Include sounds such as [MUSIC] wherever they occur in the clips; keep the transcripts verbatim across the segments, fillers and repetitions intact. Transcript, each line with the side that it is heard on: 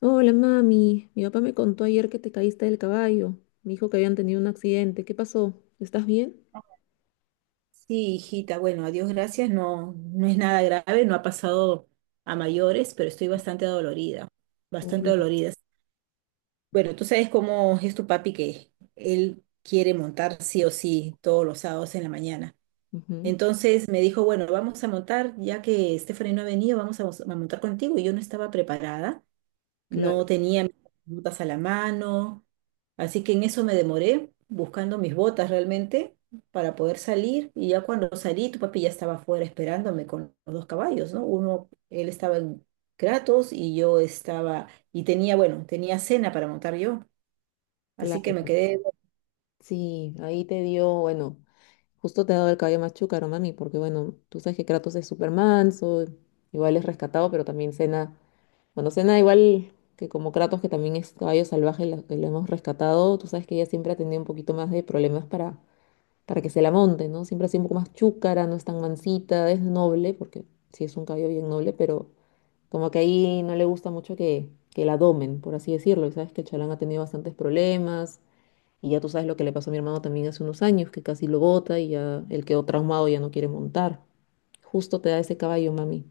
left: Hola, mami. Mi papá me contó ayer que te caíste del caballo. Me dijo que habían tenido un accidente. ¿Qué pasó? ¿Estás bien?
right: Sí, hijita, bueno, a Dios gracias, no, no es nada grave, no ha pasado a mayores, pero estoy bastante dolorida, bastante
left: Uy,
right: dolorida. Bueno, tú sabes cómo es tu papi que él quiere montar sí o sí todos los sábados en la mañana.
left: ujú,
right: Entonces me dijo, bueno, vamos a montar, ya que Stephanie no ha venido, vamos a, mos- a montar contigo y yo no estaba preparada, no
left: claro,
right: tenía mis botas a la mano, así que en eso me demoré buscando mis botas realmente para poder salir y ya cuando salí tu papi ya estaba afuera esperándome con los dos caballos, ¿no? Uno, él estaba en Kratos y yo estaba, y tenía, bueno, tenía cena para montar yo, así que me
left: claro.
right: quedé.
left: Sí, ahí te dio, bueno, justo te ha dado el caballo más chúcaro, mami, porque bueno, tú sabes que Kratos es súper manso, igual es rescatado, pero también Cena, bueno, Cena igual que como Kratos, que también es caballo salvaje, la- que lo hemos rescatado, tú sabes que ella siempre ha tenido un poquito más de problemas para para que se la monte, ¿no? Siempre ha un poco más chúcara, no es tan mansita, es noble, porque sí es un caballo bien noble, pero como que ahí no le gusta mucho que, que la domen, por así decirlo. Y sabes que el Chalán ha tenido bastantes problemas, y ya tú sabes lo que le pasó a mi hermano también hace unos años, que casi lo bota y ya él quedó traumado, ya no quiere montar. Justo te da ese caballo, mami.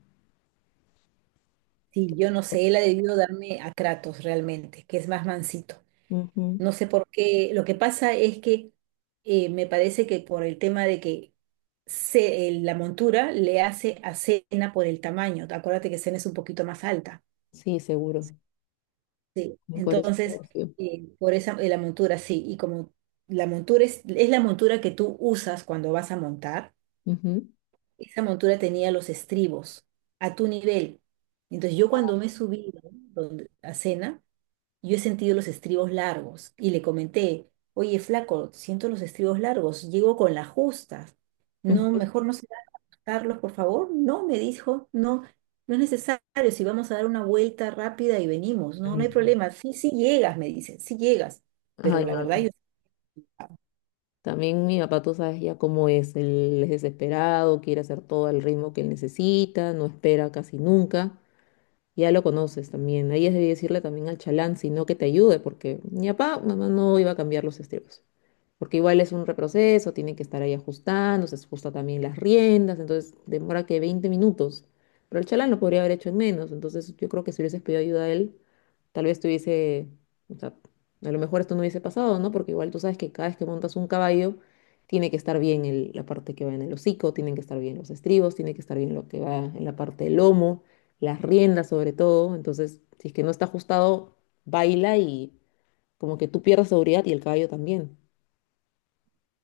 right: Sí, yo no sé, él ha debido darme a Kratos realmente, que es más mansito.
left: Ujú.
right: No sé por qué. Lo que pasa es que eh, me parece que por el tema de que se- el- la montura le hace a Cena por el tamaño. Acuérdate que Cena es un poquito más alta.
left: Sí, seguro.
right: Sí.
left: Por eso.
right: Entonces, eh, por esa eh, la montura, sí. Y como la montura es, es la montura que tú usas cuando vas a montar,
left: Ujú.
right: esa montura tenía los estribos a tu nivel. Entonces, yo cuando me subí, ¿no? donde- a Cena, yo he sentido los estribos largos y le comenté, oye, flaco, siento los estribos largos, llego con las justas. No,
left: Ujú.
right: mejor no se da Carlos, por favor. No, me dijo, no, no es necesario. Si vamos a dar una vuelta rápida y venimos, no, no hay
left: Ay,
right: problema. Sí, sí llegas, me dice, sí llegas. Pero
left: ay,
right: la verdad,
left: mami.
right: yo...
left: También mi papá, tú sabes ya cómo es, él es desesperado, quiere hacer todo al ritmo que él necesita, no espera casi nunca. Ya lo conoces también. Ahí es de decirle también al chalán, sino que te ayude, porque mi papá, mamá no iba a cambiar los estribos. Porque igual es un reproceso, tiene que estar ahí ajustando, se ajusta también las riendas, entonces demora que veinte minutos. Pero el chalán lo podría haber hecho en menos, entonces yo creo que si hubieses pedido ayuda a él, tal vez tuviese, o sea, a lo mejor esto no hubiese pasado, ¿no? Porque igual tú sabes que cada vez que montas un caballo, tiene que estar bien el- la parte que va en el hocico, tienen que estar bien los estribos, tiene que estar bien lo que va en la parte del lomo, las riendas sobre todo. Entonces, si es que no está ajustado, baila y como que tú pierdes seguridad y el caballo también.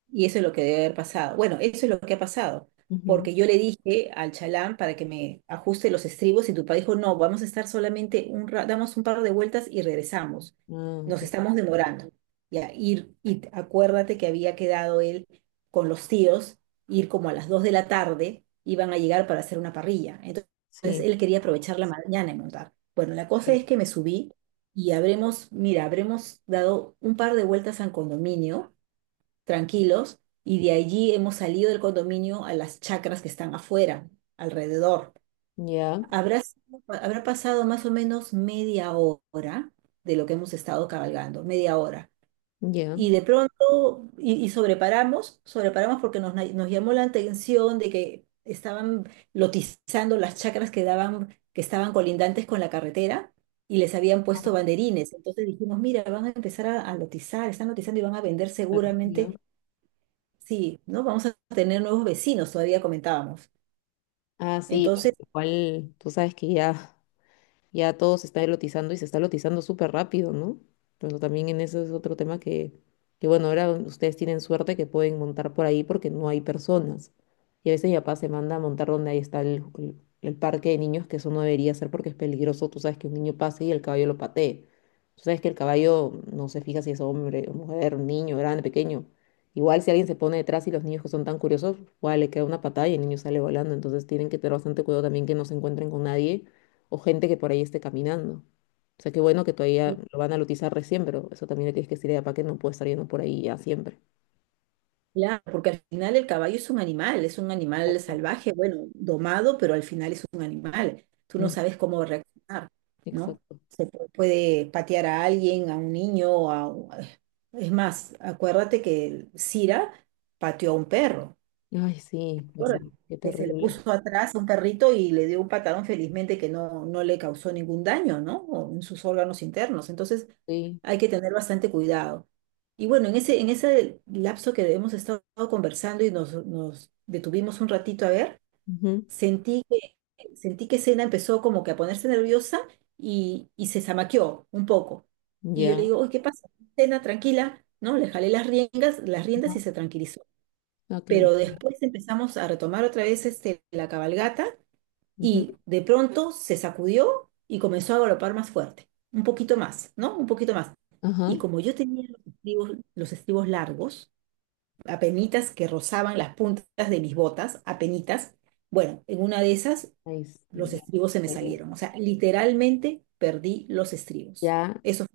right: Y eso es lo que debe haber pasado. Bueno, eso es lo que ha pasado,
left: Ujú.
right: porque yo le dije al chalán para que me ajuste los estribos y tu papá dijo, no, vamos a estar solamente un rato, damos un par de vueltas y regresamos.
left: Ah,
right: Nos
left: ok.
right: estamos demorando. Ya, ir, y acuérdate que había quedado él con los tíos, ir como a las dos de la tarde, iban a llegar para hacer una parrilla. Entonces
left: Sí.
right: él quería aprovechar la mañana y montar. Bueno, la cosa es
left: Claro.
right: que me subí y habremos, mira, habremos dado un par de vueltas al condominio tranquilos, y de allí hemos salido del condominio a las chacras que están afuera, alrededor.
left: Ya,
right: Habrá, sido- habrá pasado más o menos media hora de lo que hemos estado cabalgando, media hora.
left: ya,
right: Y de pronto, y, y sobreparamos, sobreparamos porque nos, nos llamó la atención de que estaban lotizando las chacras que daban, que estaban colindantes con la carretera y les habían puesto banderines. Entonces dijimos, mira, van a empezar a, a lotizar, están lotizando y van a vender
left: claro, ya.
right: seguramente. Sí, ¿no? Vamos a tener nuevos vecinos, todavía comentábamos.
left: Ah, sí, bueno,
right: Entonces,
left: igual tú sabes que ya. Ya todo se está elotizando y se está elotizando súper rápido, ¿no? Entonces también en eso es otro tema que, que bueno, ahora ustedes tienen suerte que pueden montar por ahí porque no hay personas. Y a veces mi papá se manda a montar donde ahí está el, el- el parque de niños, que eso no debería ser porque es peligroso. Tú sabes que un niño pase y el caballo lo patee. Tú sabes que el caballo no se fija si es hombre, o mujer, niño, grande, pequeño. Igual si alguien se pone detrás y los niños que son tan curiosos, igual le queda una patada y el niño sale volando. Entonces tienen que tener bastante cuidado también que no se encuentren con nadie o gente que por ahí esté caminando. O sea, qué bueno que todavía lo van a utilizar recién, pero eso también le tienes que decir a papá que no puede estar yendo por ahí ya siempre.
right: claro, porque al final el caballo es un animal, es un animal
left: Exacto.
right: salvaje, bueno, domado, pero al final es un animal. Tú no
left: Mm,
right: sabes cómo reaccionar, ¿no?
left: exacto.
right: Se pu- puede patear a alguien, a un niño, a... u- Es más, acuérdate que Cira pateó a un perro,
left: Ay, sí, verdad,
right: acuérdate,
left: qué
right: que se le
left: terrible.
right: puso atrás a un perrito y le dio un patadón, felizmente que no, no le causó ningún daño, ¿no? O en sus órganos internos. Entonces,
left: Sí.
right: hay que tener bastante cuidado. Y bueno, en ese, en ese lapso que hemos estado conversando y nos, nos detuvimos un ratito a ver,
left: Ujú.
right: sentí que, sentí que Sena empezó como que a ponerse nerviosa y, y se zamaqueó un poco. Y yo le
left: Ya.
right: digo, uy, ¿qué pasa? Sena, tranquila, ¿no? Le jalé las riendas, las riendas y
left: Ajá.
right: se tranquilizó.
left: Ah, qué bueno.
right: Pero después empezamos a retomar otra vez este, la cabalgata
left: Ujú.
right: y de pronto se sacudió y comenzó a galopar más fuerte, un poquito más, ¿no? Un poquito más.
left: Ajá.
right: Y como yo tenía los estribos, los estribos largos, apenitas que rozaban las puntas de mis botas, apenitas, bueno, en una de esas
left: Ay, sí,
right: los
left: ya.
right: estribos se me salieron. O sea, literalmente perdí los estribos.
left: Ya.
right: Eso...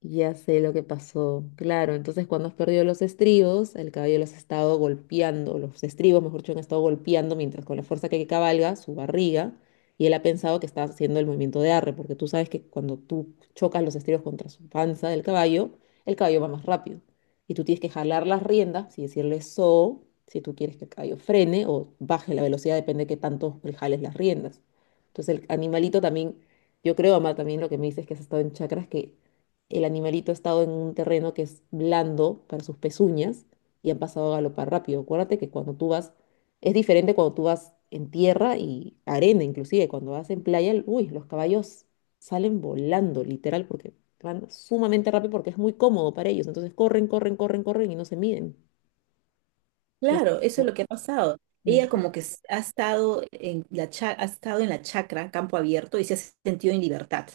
left: Ya sé lo que pasó. Claro, entonces cuando has perdido los estribos, el caballo los ha estado golpeando, los estribos, mejor dicho, han estado golpeando mientras con la fuerza que cabalga su barriga, y él ha pensado que está haciendo el movimiento de arre, porque tú sabes que cuando tú chocas los estribos contra su panza del caballo, el caballo va más rápido. Y tú tienes que jalar las riendas y decirle so, si tú quieres que el caballo frene o baje la velocidad, depende de qué tanto le jales las riendas. Entonces el animalito también, yo creo, Amar, también lo que me dices es que has estado en chakras que el animalito ha estado en un terreno que es blando para sus pezuñas y han pasado a galopar rápido. Acuérdate que cuando tú vas, es diferente cuando tú vas en tierra y arena, inclusive cuando vas en playa, el- uy, los caballos salen volando, literal, porque van sumamente rápido porque es muy cómodo para ellos. Entonces corren, corren, corren, corren y no se miden. Que es-
right: Claro, eso
left: Ujú,
right: es lo que ha pasado. Ella como que s- ha estado en la cha- ha estado en la chacra, campo abierto, y se ha sentido en libertad.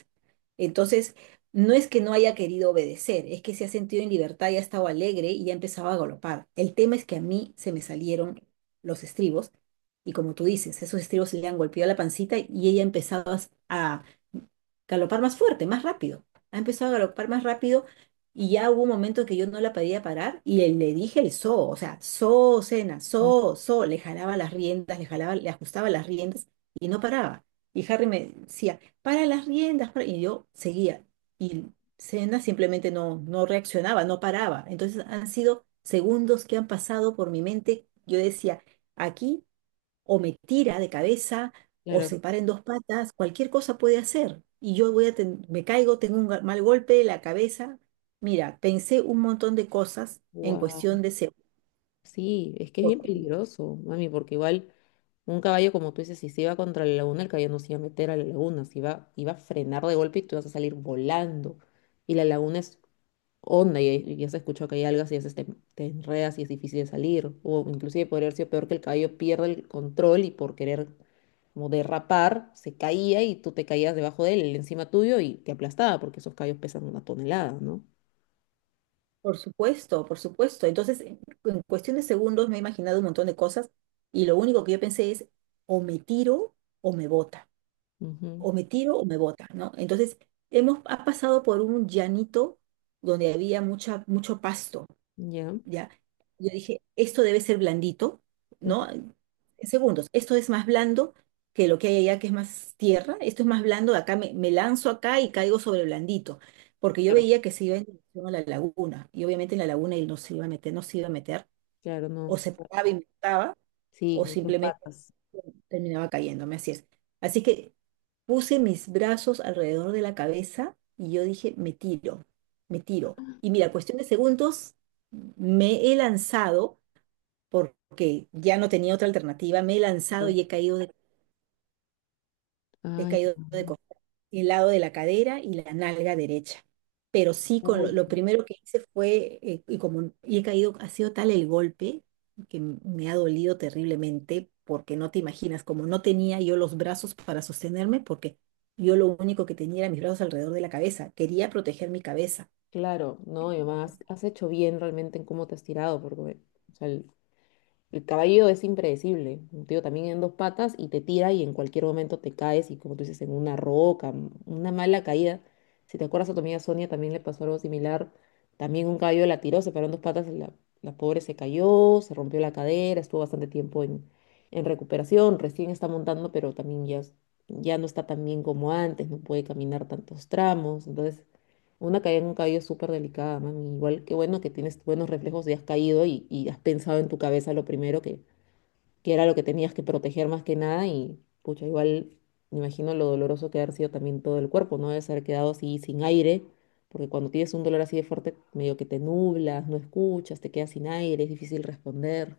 right: Entonces, no es que no haya querido obedecer, es que se ha sentido en libertad y ha estado alegre y ya empezaba a galopar. El tema es que a mí se me salieron los estribos, y como tú dices, esos estribos le han golpeado la pancita y ella empezaba a galopar más fuerte, más rápido. Ha empezado a galopar más rápido y ya hubo un momento que yo no la podía parar y le, le dije el so, o sea, so, cena,
left: ujú,
right: so, so, le jalaba las riendas, le jalaba, le ajustaba las riendas y no paraba. Y Harry me decía, para las riendas, para-". Y yo seguía. Y cena simplemente no, no reaccionaba, no paraba. Entonces han sido segundos que han pasado por mi mente. Yo decía, aquí o me tira de cabeza, o
left: claro.
right: se para en dos patas, cualquier cosa puede hacer. Y yo voy a ten- me caigo, tengo un ga- mal golpe de la cabeza. Mira, pensé un montón de cosas en
left: Wow.
right: cuestión de segundos.
left: Sí, es que es
right: Por,
left: bien peligroso, mami, porque igual. Un caballo, como tú dices, si se iba contra la laguna, el caballo no se iba a meter a la laguna, se iba, iba a frenar de golpe y tú vas a salir volando. Y la laguna es honda y, y ya se escuchó que hay algas y ya se te, te enredas y es difícil de salir. O inclusive podría haber sido peor que el caballo pierda el control y por querer como derrapar, se caía y tú te caías debajo de él, él encima tuyo y te aplastaba porque esos caballos pesan una tonelada, ¿no?
right: por supuesto, por supuesto. Entonces, en, en cuestión de segundos me he imaginado un montón de cosas y lo único que yo pensé es, o me tiro o me bota,
left: Ujú.
right: o me tiro o me bota, ¿no? Entonces, hemos ha pasado por un llanito donde había mucha, mucho pasto.
left: Ya.
right: Ya. Yo dije, esto debe ser blandito,
left: Ujú,
right: ¿no? En segundos, esto es más blando que lo que hay allá, que es más tierra. Esto es más blando, acá me, me lanzo acá y caigo sobre blandito, porque yo
left: claro,
right: veía que se iba en dirección a la laguna, y obviamente en la laguna él no se iba a meter, no se iba a meter,
left: claro,
right: o
left: no.
right: se paraba y me mataba,
left: Sí,
right: o
left: con tus
right: simplemente
left: patas.
right: terminaba cayéndome, así es. Así que puse mis brazos alrededor de la cabeza y yo dije, me tiro, me tiro. Y mira, cuestión de segundos, me he lanzado porque ya no tenía otra alternativa, me he lanzado
left: Claro.
right: y he caído de, he
left: Ay,
right: caído de
left: no.
right: el lado de la cadera y la nalga derecha. Pero sí, con lo,
left: Uy,
right: lo primero que hice fue, eh, y como y he caído, ha sido tal el golpe que m- me ha dolido terriblemente, porque no te imaginas, como no tenía yo los brazos para sostenerme, porque yo lo único que tenía era mis brazos alrededor de la cabeza, quería proteger mi cabeza.
left: claro, no, y además has hecho bien realmente en cómo te has tirado, porque o sea, el, el caballo es impredecible, un tío, también en dos patas y te tira y en cualquier momento te caes y como tú dices, en una roca, m- una mala caída. Si te acuerdas a tu amiga Sonia también le pasó algo similar, también un caballo la tiró, se paró en dos patas, la, la pobre se cayó, se rompió la cadera, estuvo bastante tiempo en, en recuperación, recién está montando, pero también ya, es- ya no está tan bien como antes, no puede caminar tantos tramos, entonces... Una caída en un cabello es súper delicada, mami. Igual que bueno que tienes buenos reflejos y has caído y, y has pensado en tu cabeza lo primero que, que era lo que tenías que proteger más que nada. Y pucha, igual me imagino lo doloroso que ha de haber sido también todo el cuerpo, ¿no? Debes haber quedado así sin aire, porque cuando tienes un dolor así de fuerte, medio que te nublas, no escuchas, te quedas sin aire, es difícil responder.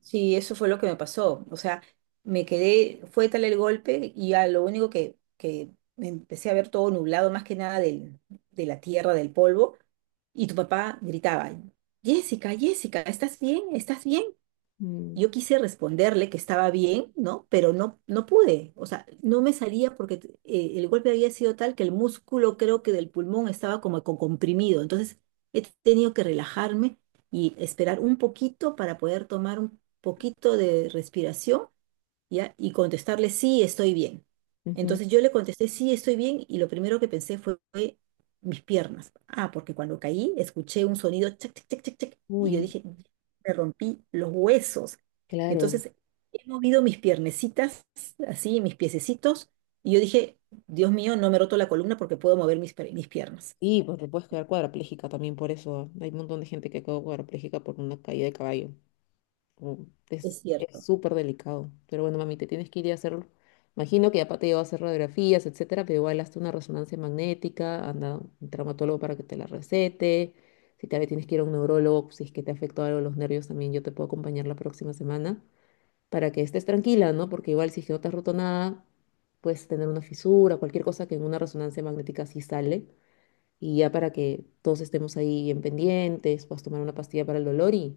right: Sí, eso fue lo que me pasó. O sea, me quedé, fue tal el golpe y ya lo único que, que me empecé a ver todo nublado, más que nada del, de la tierra, del polvo, y tu papá gritaba, Jessica, Jessica, ¿estás bien? ¿Estás bien?
left: Mm,
right: Yo quise responderle que estaba bien, ¿no? Pero no, no pude, o sea, no me salía porque t- eh, el golpe había sido tal que el músculo, creo que del pulmón, estaba como con comprimido. Entonces he tenido que relajarme y esperar un poquito para poder tomar un poquito de respiración, ¿ya? Y contestarle, sí, estoy bien.
left: ujú.
right: Entonces yo le contesté, sí, estoy bien, y lo primero que pensé fue, fue mis piernas. Ah, porque cuando caí escuché un sonido, chac, chac, chac, chac, chac, y yo
left: Uy,
right: dije, me rompí los huesos.
left: claro.
right: Entonces he movido mis piernecitas, así, mis piececitos, y yo dije, Dios mío, no me he roto la columna porque puedo mover mis, per- mis piernas.
left: Y pues te puedes quedar cuadraplégica también por eso. Hay un montón de gente que quedó cuadraplégica por una caída de caballo. Mm.
right: Es
left: Es, es
right: cierto.
left: súper delicado. Pero bueno, mami, te tienes que ir a hacerlo. Imagino que ya te lleva a hacer radiografías, etcétera, pero igual hazte una resonancia magnética, anda a un traumatólogo para que te la recete. Si tal vez tienes que ir a un neurólogo, si es que te afectó algo los nervios también, yo te puedo acompañar la próxima semana para que estés tranquila, ¿no? Porque igual si es que no te has roto nada, puedes tener una fisura, cualquier cosa que en una resonancia magnética sí sale. Y ya para que todos estemos ahí en pendientes, puedas tomar una pastilla para el dolor y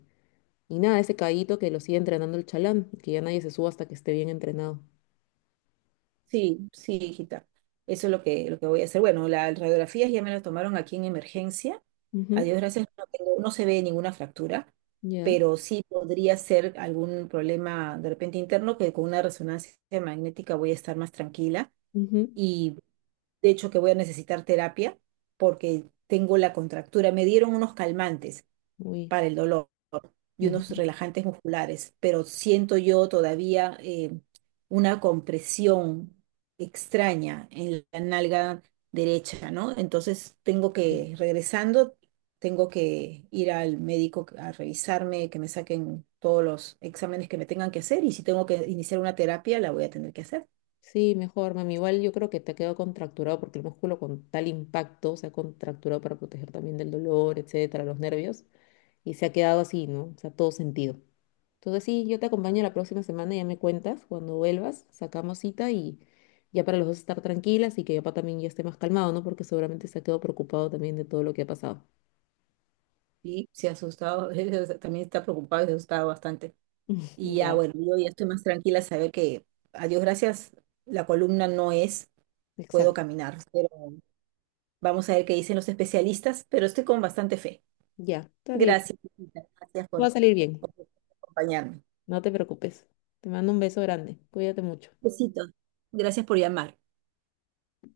left: nada, ese caballito que lo sigue entrenando el chalán, que ya nadie se suba hasta que esté bien entrenado.
right: Sí, sí, hijita. Eso es lo que, lo que voy a hacer. Bueno, las radiografías ya me las tomaron aquí en emergencia. A
left: Ujú,
right: Dios gracias, no tengo- no se ve ninguna fractura,
left: ya.
right: pero sí podría ser algún problema de repente interno que con una resonancia magnética voy a estar más tranquila
left: Ujú.
right: y de hecho que voy a necesitar terapia porque tengo la contractura. Me dieron unos calmantes
left: Uy.
right: para el dolor y
left: Ujú.
right: unos relajantes musculares, pero siento yo todavía eh, una compresión extraña en la nalga derecha, ¿no? Entonces tengo
left: Sí,
right: que, regresando, tengo que ir al médico a revisarme, que me saquen todos los exámenes que me tengan que hacer y si tengo que iniciar una terapia, la voy a tener que hacer.
left: sí, mejor, mami. Igual yo creo que te ha quedado contracturado porque el músculo con tal impacto se ha contracturado para proteger también del dolor, etcétera, los nervios. Y se ha quedado así, ¿no? O sea, todo sentido. Entonces sí, yo te acompaño la próxima semana, ya me cuentas. Cuando vuelvas, sacamos cita y ya para los dos estar tranquilas y que papá también ya esté más calmado, ¿no? Porque seguramente se ha quedado preocupado también de todo lo que ha pasado.
right: Y se ha asustado, [LAUGHS] él también está preocupado y se ha asustado bastante. Y ya,
left: Ya.
right: bueno, yo ya estoy más tranquila saber que, a Dios gracias, la columna no es. Puedo
left: Exacto.
right: caminar, pero vamos a ver qué dicen los especialistas, pero estoy con bastante fe.
left: Ya, está bien.
right: Gracias, Lupita, gracias
left: Va
right: por,
left: a salir bien.
right: por acompañarme.
left: No te preocupes. Te mando un beso grande. Cuídate mucho.
right: Besitos, gracias por llamar.